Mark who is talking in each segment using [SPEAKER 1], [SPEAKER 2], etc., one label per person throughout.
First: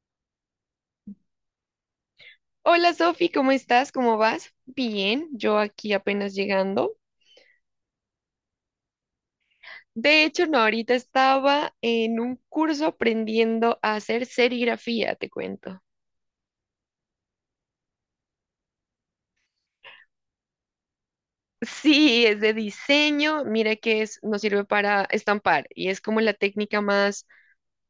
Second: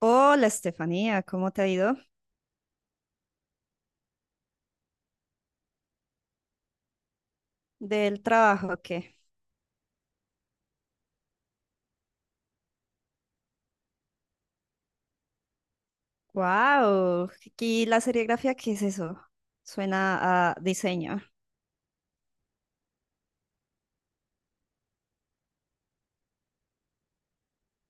[SPEAKER 1] Hola Estefanía, ¿cómo te ha ido?
[SPEAKER 2] Hola Sofi, ¿cómo estás? ¿Cómo vas? Bien, yo aquí apenas llegando.
[SPEAKER 1] ¿Del trabajo o qué?
[SPEAKER 2] De hecho, no, ahorita estaba en un curso aprendiendo a hacer serigrafía, te cuento.
[SPEAKER 1] ¡Wow! ¿Y la serigrafía qué es eso? Suena a diseño.
[SPEAKER 2] Sí, es de diseño, mira que es, nos sirve para estampar y es como la técnica más,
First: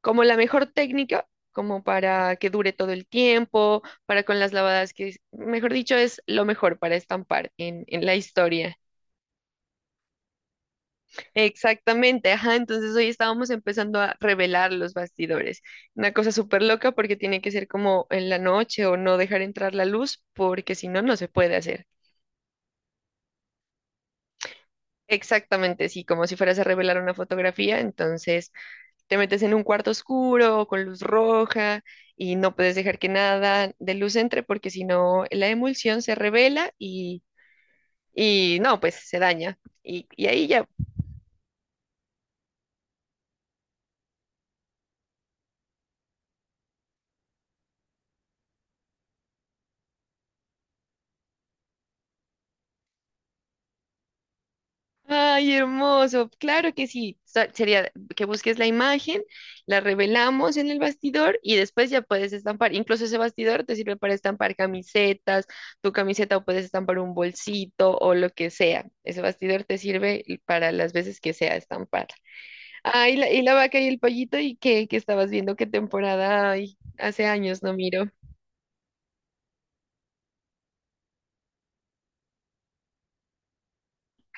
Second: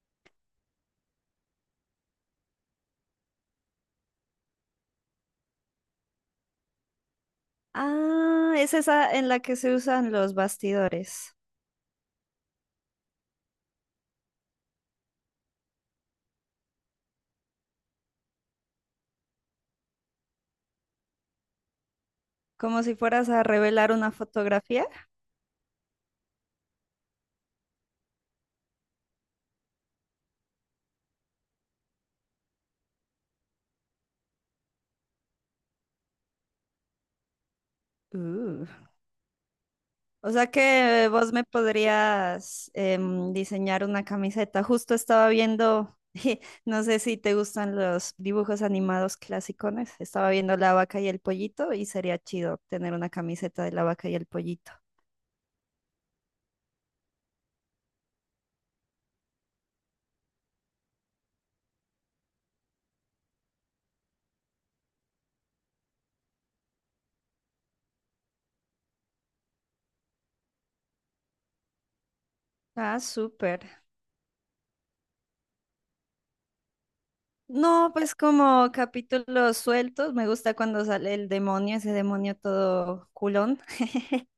[SPEAKER 2] como la mejor técnica, como para que dure todo el tiempo, para con las lavadas que, mejor dicho, es lo mejor para estampar en la
[SPEAKER 1] Ah, es
[SPEAKER 2] historia.
[SPEAKER 1] esa en la que se usan los bastidores,
[SPEAKER 2] Exactamente, ajá, entonces hoy estábamos empezando a revelar los bastidores. Una cosa súper loca porque tiene que ser como en la noche o no dejar entrar la luz porque si no, no se puede hacer.
[SPEAKER 1] como si fueras a revelar una fotografía.
[SPEAKER 2] Exactamente, sí, como si fueras a revelar una fotografía, entonces te metes en un cuarto oscuro con luz roja y no puedes dejar que nada de luz entre porque si no, la emulsión se revela y
[SPEAKER 1] Uh.
[SPEAKER 2] no, pues se daña. Y
[SPEAKER 1] O
[SPEAKER 2] ahí
[SPEAKER 1] sea
[SPEAKER 2] ya.
[SPEAKER 1] que vos me podrías diseñar una camiseta. Justo estaba viendo, no sé si te gustan los dibujos animados clasicones. Estaba viendo La Vaca y el Pollito y sería chido tener una camiseta de La Vaca y el Pollito.
[SPEAKER 2] Ay, hermoso. Claro que sí. Sería que busques la imagen, la revelamos en el bastidor y después ya puedes estampar. Incluso ese bastidor te sirve para estampar camisetas, tu camiseta o puedes estampar un bolsito o lo que sea. Ese bastidor te sirve para las veces que sea estampar.
[SPEAKER 1] Ah,
[SPEAKER 2] Ay, y la vaca
[SPEAKER 1] súper.
[SPEAKER 2] y el pollito y qué estabas viendo qué temporada. Ay, hace años no
[SPEAKER 1] No,
[SPEAKER 2] miro.
[SPEAKER 1] pues como capítulos sueltos, me gusta cuando sale el demonio, ese demonio todo culón.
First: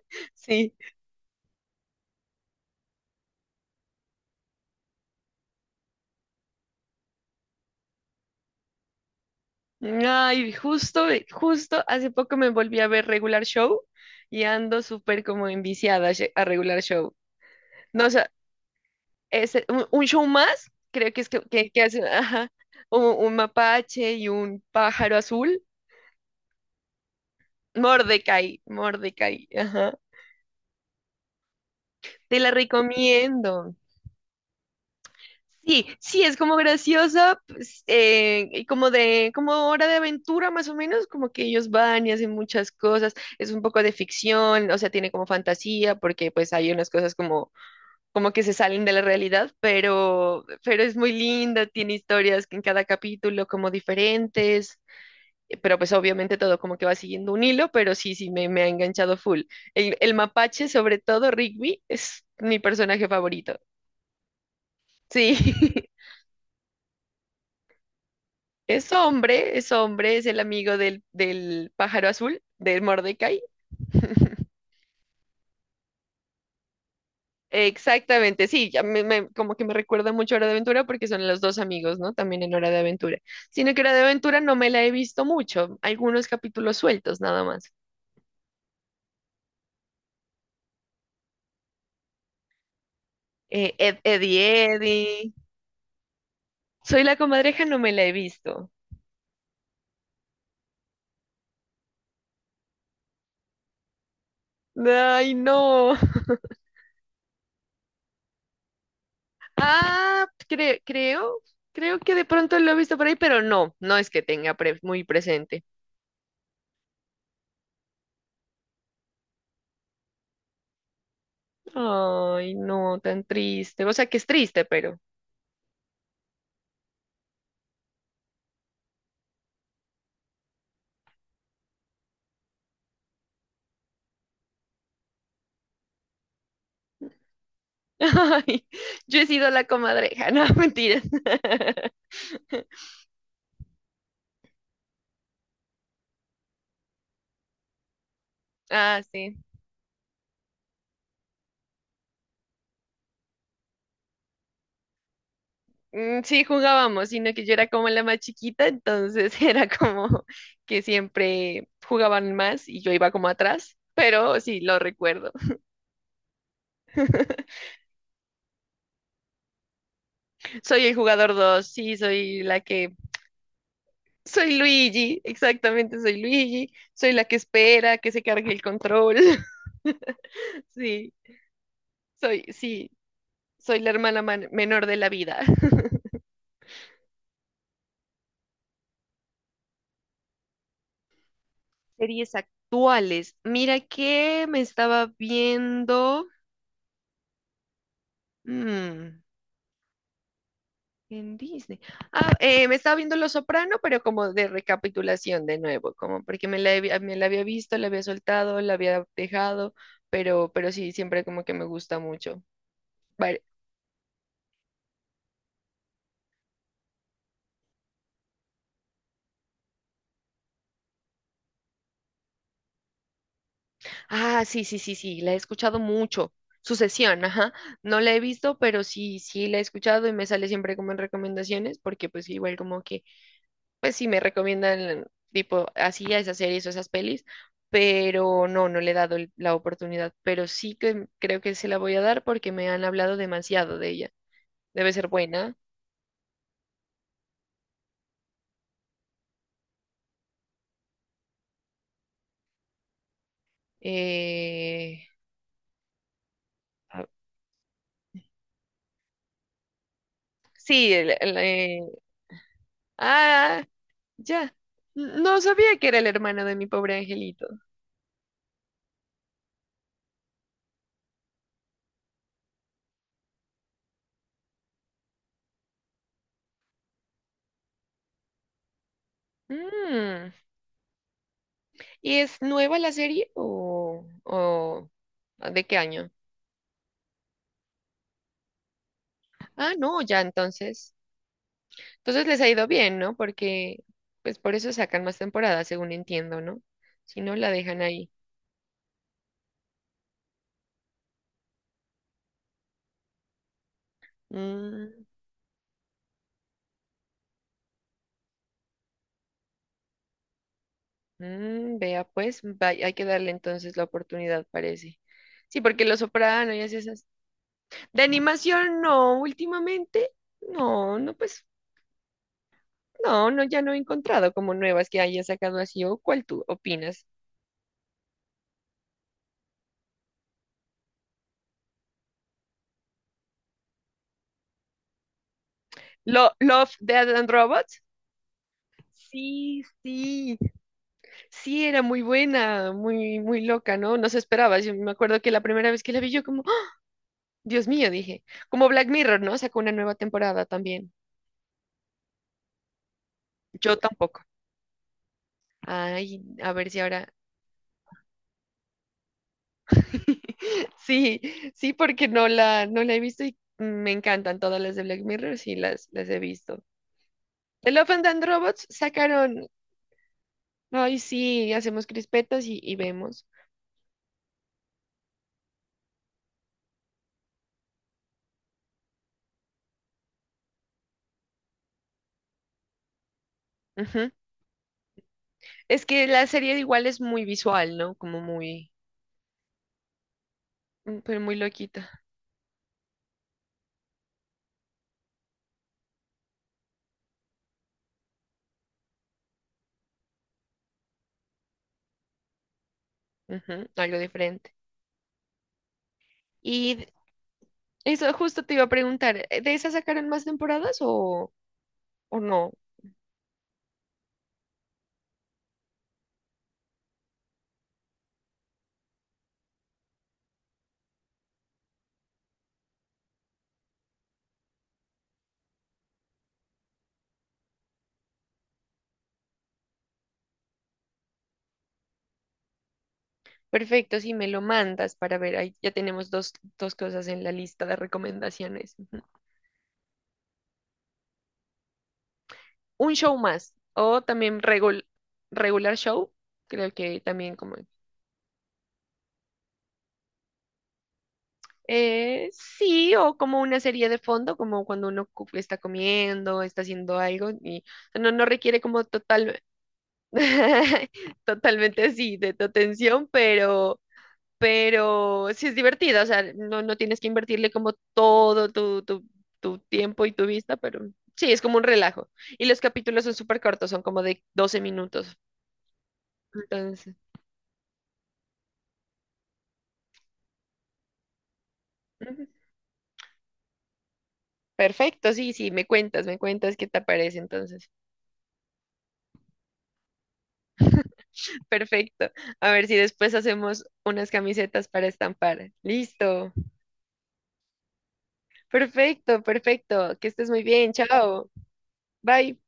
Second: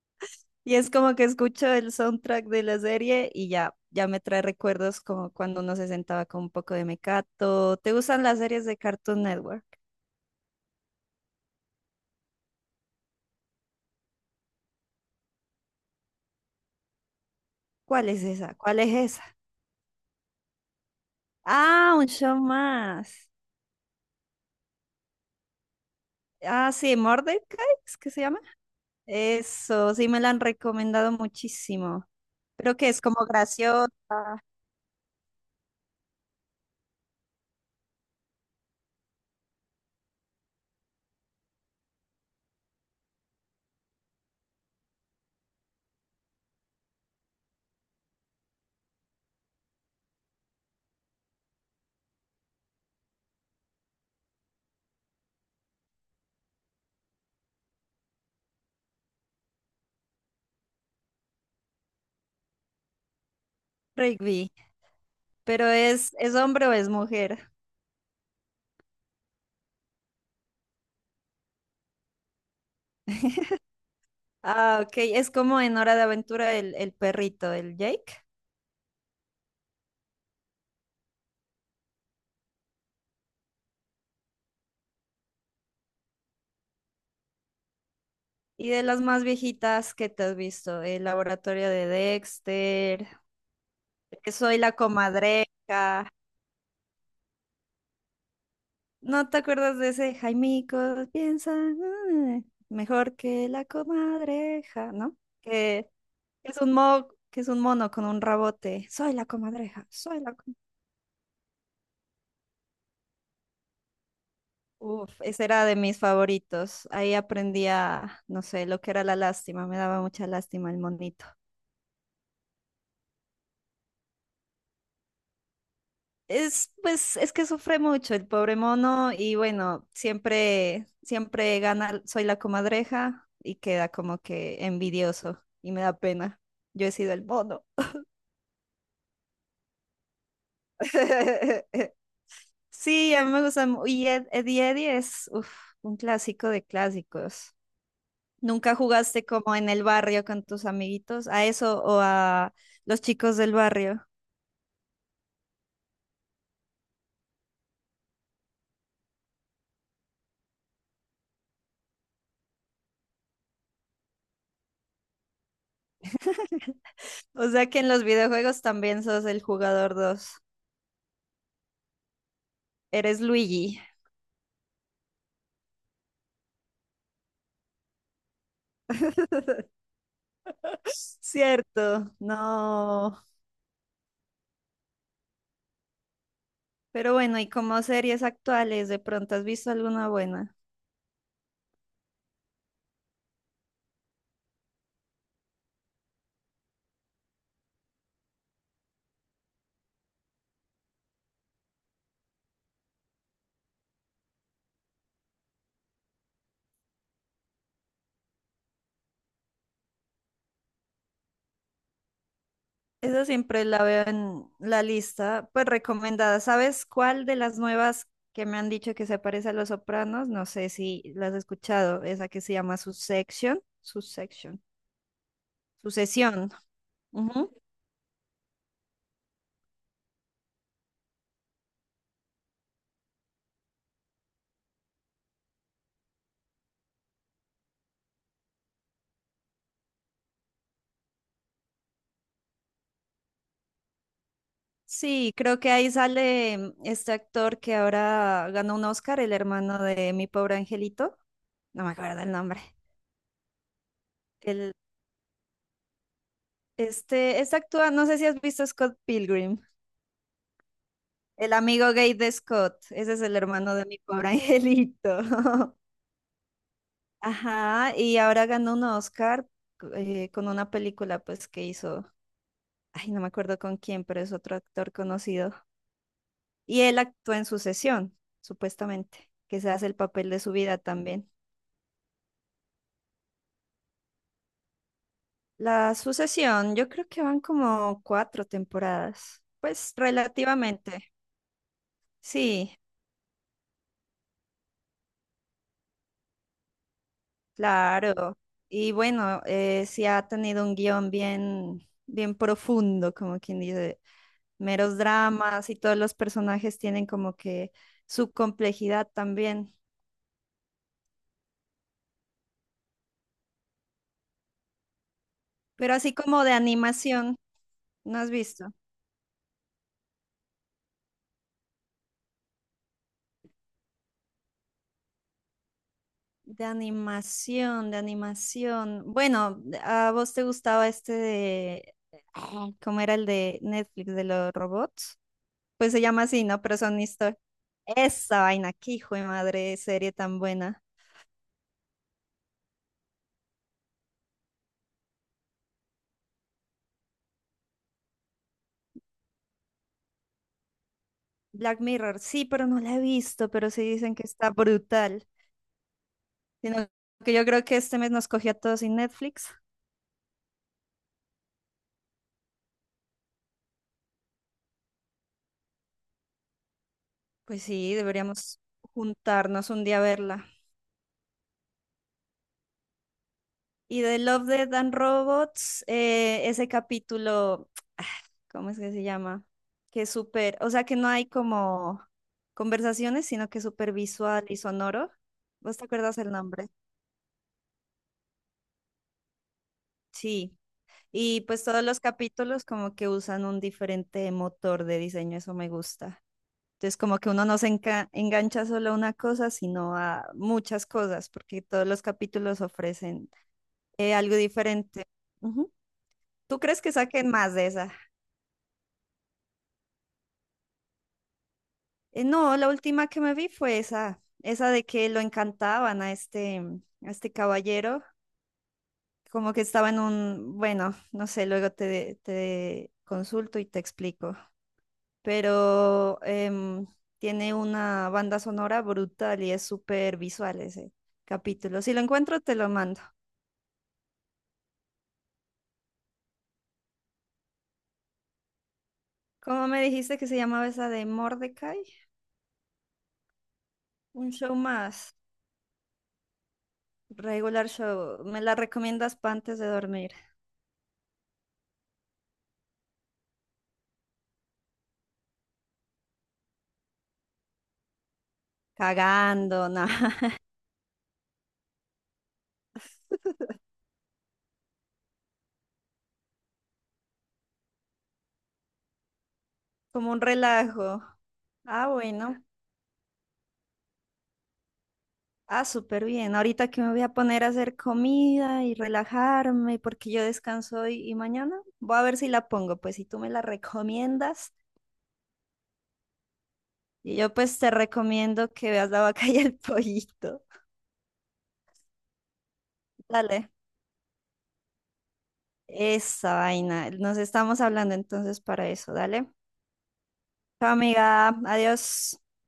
[SPEAKER 2] Sí.
[SPEAKER 1] Y es como que escucho el soundtrack de la serie y ya, ya me trae recuerdos como cuando uno se sentaba con un poco de mecato. ¿Te gustan las series de Cartoon Network?
[SPEAKER 2] Ay, justo hace poco me volví a ver Regular Show y ando súper como enviciada a a Regular Show. No,
[SPEAKER 1] ¿Cuál
[SPEAKER 2] o
[SPEAKER 1] es
[SPEAKER 2] sea,
[SPEAKER 1] esa? ¿Cuál es esa?
[SPEAKER 2] es un show más, creo que es que
[SPEAKER 1] Ah,
[SPEAKER 2] hacen,
[SPEAKER 1] un show
[SPEAKER 2] ajá, un,
[SPEAKER 1] más.
[SPEAKER 2] un mapache y un pájaro azul.
[SPEAKER 1] Ah, sí, Mordecai, ¿es que se llama?
[SPEAKER 2] Mordecai, Mordecai, ajá.
[SPEAKER 1] Eso, sí me la han recomendado muchísimo.
[SPEAKER 2] Te la
[SPEAKER 1] ¿Pero que es como
[SPEAKER 2] recomiendo.
[SPEAKER 1] graciosa,
[SPEAKER 2] Sí, sí, es como graciosa, pues, y como de, como Hora de Aventura más o menos, como que ellos van y hacen muchas cosas, es un poco de ficción, o sea, tiene como fantasía, porque pues hay unas cosas como que se salen de la realidad, pero es muy linda, tiene historias que en cada capítulo como diferentes. Pero pues obviamente todo como que va siguiendo un hilo, pero sí, sí, me ha enganchado full. El mapache, sobre todo Rigby, es mi personaje favorito,
[SPEAKER 1] Rigby,
[SPEAKER 2] sí.
[SPEAKER 1] pero ¿es hombre o es mujer?
[SPEAKER 2] Es hombre, es hombre, es el amigo del pájaro azul, del Mordecai.
[SPEAKER 1] Ah, ok, es como en Hora de Aventura el perrito, el Jake.
[SPEAKER 2] Exactamente, sí, ya como que me recuerda mucho a Hora de Aventura porque son los dos amigos, ¿no? También en Hora de Aventura. Sino que Hora de Aventura no me la he visto mucho, algunos capítulos sueltos nada más.
[SPEAKER 1] Y de las más viejitas que te has visto, El Laboratorio de Dexter, Que
[SPEAKER 2] Eddie,
[SPEAKER 1] Soy la
[SPEAKER 2] Eddie.
[SPEAKER 1] Comadreja.
[SPEAKER 2] Soy la comadreja, no me la he visto.
[SPEAKER 1] ¿No te acuerdas de ese Jaimico? Piensa ah, mejor que la comadreja, ¿no?
[SPEAKER 2] Ay,
[SPEAKER 1] Que
[SPEAKER 2] no.
[SPEAKER 1] que es un que es un mono con un rabote. Soy la comadreja,
[SPEAKER 2] Ah, creo que de pronto lo he visto por ahí, pero no, no es que tenga muy
[SPEAKER 1] Uf, ese
[SPEAKER 2] presente.
[SPEAKER 1] era de mis favoritos. Ahí aprendía, no sé, lo que era la lástima. Me daba mucha lástima el monito.
[SPEAKER 2] Ay, no, tan triste. O sea que es triste, pero.
[SPEAKER 1] Es, pues, es que sufre mucho el pobre mono y bueno, siempre, siempre gana, soy la comadreja y queda como que envidioso y me da pena. Yo he sido el mono.
[SPEAKER 2] Ay, yo he sido la comadreja, no, mentiras.
[SPEAKER 1] Sí, a mí me gusta. Y Eddie Eddie es uf, un clásico de clásicos. ¿Nunca
[SPEAKER 2] Ah,
[SPEAKER 1] jugaste
[SPEAKER 2] sí.
[SPEAKER 1] como en el barrio con tus amiguitos? ¿A eso o a los chicos del barrio?
[SPEAKER 2] Mm, sí, jugábamos, sino que yo era como la más chiquita, entonces era como que siempre jugaban más y yo iba como atrás, pero sí, lo recuerdo.
[SPEAKER 1] O sea que en los videojuegos también sos el jugador 2.
[SPEAKER 2] Soy el jugador dos, sí, soy la que...
[SPEAKER 1] Eres Luigi.
[SPEAKER 2] Soy Luigi, exactamente, soy Luigi, soy la que espera que se cargue el control. Sí,
[SPEAKER 1] Cierto,
[SPEAKER 2] sí,
[SPEAKER 1] no.
[SPEAKER 2] soy la hermana menor de la vida.
[SPEAKER 1] Pero bueno, y como series actuales, ¿de pronto has visto alguna buena?
[SPEAKER 2] Series actuales. Mira que me estaba viendo mm, en Disney. Ah, me estaba viendo Los Soprano, pero como de recapitulación de nuevo, como porque me la había visto, la había soltado, la había dejado, pero sí, siempre como que me gusta mucho.
[SPEAKER 1] Esa
[SPEAKER 2] Vale.
[SPEAKER 1] siempre la veo en la lista, pues recomendada. ¿Sabes cuál de las nuevas que me han dicho que se parece a Los Sopranos? No sé si las has escuchado, esa que se llama Succession,
[SPEAKER 2] Ah,
[SPEAKER 1] Succession,
[SPEAKER 2] sí, sí, sí, sí, la he escuchado mucho.
[SPEAKER 1] Sucesión.
[SPEAKER 2] Sucesión,
[SPEAKER 1] Ujú.
[SPEAKER 2] ajá. No la he visto, pero sí, sí la he escuchado y me sale siempre como en recomendaciones, porque pues igual como que pues sí me recomiendan tipo así a esas series o esas pelis, pero no le he dado la oportunidad, pero sí que creo que se la voy a dar porque me han hablado demasiado de ella. Debe ser
[SPEAKER 1] Sí,
[SPEAKER 2] buena.
[SPEAKER 1] creo que ahí sale este actor que ahora ganó un Oscar, el hermano de Mi Pobre Angelito. No me acuerdo el nombre.
[SPEAKER 2] Eh, ah,
[SPEAKER 1] Este, es actúa, no sé si has visto Scott Pilgrim,
[SPEAKER 2] sí,
[SPEAKER 1] el amigo gay de Scott, ese es el
[SPEAKER 2] ah,
[SPEAKER 1] hermano de mi pobre
[SPEAKER 2] ya.
[SPEAKER 1] angelito.
[SPEAKER 2] No sabía que era el hermano de Mi Pobre Angelito.
[SPEAKER 1] Ajá, y ahora ganó un Oscar con una película pues que hizo, ay, no me acuerdo con quién, pero es otro actor conocido. Y él actúa en Sucesión, supuestamente, que se hace el papel
[SPEAKER 2] Mm.
[SPEAKER 1] de su vida también.
[SPEAKER 2] ¿Y es nueva la serie, o de qué
[SPEAKER 1] La
[SPEAKER 2] año?
[SPEAKER 1] Sucesión, yo creo que van como cuatro temporadas,
[SPEAKER 2] Ah,
[SPEAKER 1] pues
[SPEAKER 2] no, ya entonces.
[SPEAKER 1] relativamente,
[SPEAKER 2] Entonces les ha ido
[SPEAKER 1] sí.
[SPEAKER 2] bien, ¿no? Porque pues por eso sacan más temporadas, según entiendo, ¿no? Si no, la dejan ahí.
[SPEAKER 1] Claro, y bueno, sí ha tenido un guión bien, bien profundo, como quien dice, meros
[SPEAKER 2] Mm,
[SPEAKER 1] dramas y todos los personajes tienen como que su complejidad también.
[SPEAKER 2] Vea, pues hay que darle entonces la oportunidad, parece. Sí, porque
[SPEAKER 1] Pero
[SPEAKER 2] Los
[SPEAKER 1] así como
[SPEAKER 2] Soprano
[SPEAKER 1] de
[SPEAKER 2] y así esas.
[SPEAKER 1] animación,
[SPEAKER 2] De
[SPEAKER 1] ¿no has visto?
[SPEAKER 2] animación, no, últimamente, no, no, pues, no, no, ya no he encontrado como nuevas que haya sacado así. ¿O cuál tú
[SPEAKER 1] De
[SPEAKER 2] opinas?
[SPEAKER 1] animación, de animación. Bueno, ¿a vos te gustaba este de... ah, ¿cómo era el de Netflix de los robots? Pues se llama así, ¿no?
[SPEAKER 2] Love,
[SPEAKER 1] Pero son
[SPEAKER 2] Death and
[SPEAKER 1] historias.
[SPEAKER 2] Robots.
[SPEAKER 1] Esa vaina, qué hijo de
[SPEAKER 2] Sí,
[SPEAKER 1] madre, serie
[SPEAKER 2] sí.
[SPEAKER 1] tan buena.
[SPEAKER 2] Sí, era muy buena, muy, muy loca, ¿no? No se esperaba. Yo me acuerdo que la primera vez que la vi, yo como: "¡Ah! Dios mío", dije, como Black Mirror, ¿no? Sacó una nueva temporada también.
[SPEAKER 1] Black Mirror, sí, pero no la he visto, pero
[SPEAKER 2] Yo
[SPEAKER 1] sí dicen
[SPEAKER 2] tampoco.
[SPEAKER 1] que está brutal.
[SPEAKER 2] Ay, a ver si
[SPEAKER 1] Sino
[SPEAKER 2] ahora.
[SPEAKER 1] que yo creo que este mes nos cogió a todos sin Netflix.
[SPEAKER 2] Sí, sí, porque no la he visto y me encantan todas las de Black Mirror, sí, las he visto.
[SPEAKER 1] Pues
[SPEAKER 2] The Love
[SPEAKER 1] sí,
[SPEAKER 2] and Death
[SPEAKER 1] deberíamos
[SPEAKER 2] Robots sacaron,
[SPEAKER 1] juntarnos un día a verla.
[SPEAKER 2] ay, sí, hacemos crispetas y vemos.
[SPEAKER 1] Y de Love, Death and Robots, ese capítulo, ah, ¿cómo es que se llama? Que es súper, o sea que no hay como conversaciones, sino que es súper
[SPEAKER 2] Ujú.
[SPEAKER 1] visual y sonoro. ¿Vos te
[SPEAKER 2] Es que
[SPEAKER 1] acuerdas
[SPEAKER 2] la
[SPEAKER 1] el
[SPEAKER 2] serie
[SPEAKER 1] nombre?
[SPEAKER 2] igual es muy visual, ¿no? Como muy,
[SPEAKER 1] Sí.
[SPEAKER 2] pero muy
[SPEAKER 1] Y pues todos los
[SPEAKER 2] loquita.
[SPEAKER 1] capítulos como que usan un diferente motor de diseño, eso me gusta. Entonces como que uno no engancha solo a una cosa, sino a muchas cosas, porque todos los capítulos ofrecen
[SPEAKER 2] Ujú. Algo
[SPEAKER 1] algo
[SPEAKER 2] diferente.
[SPEAKER 1] diferente. Ujú. ¿Tú crees
[SPEAKER 2] Y
[SPEAKER 1] que saquen más de esa?
[SPEAKER 2] eso justo te iba a preguntar, ¿de esas sacaron más temporadas o no?
[SPEAKER 1] No, la última que me vi fue esa, esa de que lo encantaban a este, a este caballero, como que estaba en un, bueno, no sé, luego te consulto y te explico, pero em, tiene una banda sonora brutal y es súper visual ese capítulo. Si lo encuentro, te lo mando.
[SPEAKER 2] Perfecto, si me lo mandas para ver, ahí ya tenemos dos cosas en la lista de recomendaciones. Ujú.
[SPEAKER 1] ¿Cómo me dijiste que se llamaba esa de Mordecai?
[SPEAKER 2] Un show más, o
[SPEAKER 1] Un
[SPEAKER 2] también
[SPEAKER 1] show
[SPEAKER 2] regul-
[SPEAKER 1] más,
[SPEAKER 2] regular show, creo que también como...
[SPEAKER 1] regular show. ¿Me la recomiendas para antes de dormir?
[SPEAKER 2] Sí, o como una serie de fondo, como cuando uno está comiendo, está haciendo algo, y no requiere como total,
[SPEAKER 1] Cagando, nada,
[SPEAKER 2] totalmente así de tu atención, pero sí es divertida, o sea, no tienes que invertirle como todo tu tiempo y
[SPEAKER 1] como un
[SPEAKER 2] tu vista, pero
[SPEAKER 1] relajo.
[SPEAKER 2] sí, es como un
[SPEAKER 1] Ah,
[SPEAKER 2] relajo.
[SPEAKER 1] bueno.
[SPEAKER 2] Y los capítulos son súper cortos, son como de 12 minutos.
[SPEAKER 1] Ah, súper bien. Ahorita que me
[SPEAKER 2] Entonces,
[SPEAKER 1] voy a poner a hacer comida y relajarme porque yo descanso hoy y mañana. Voy a ver
[SPEAKER 2] ujú.
[SPEAKER 1] si la pongo, pues si tú me la recomiendas.
[SPEAKER 2] Perfecto, sí, sí, me cuentas qué te parece
[SPEAKER 1] Y yo pues
[SPEAKER 2] entonces.
[SPEAKER 1] te recomiendo que veas la vaca y el pollito.
[SPEAKER 2] Perfecto. A ver si después
[SPEAKER 1] Dale.
[SPEAKER 2] hacemos unas camisetas para estampar. Listo.
[SPEAKER 1] Esa vaina. Nos estamos hablando entonces para eso.
[SPEAKER 2] Perfecto,
[SPEAKER 1] Dale.
[SPEAKER 2] perfecto. Que estés muy bien.
[SPEAKER 1] Chao,
[SPEAKER 2] Chao.
[SPEAKER 1] amiga. Adiós.
[SPEAKER 2] Bye.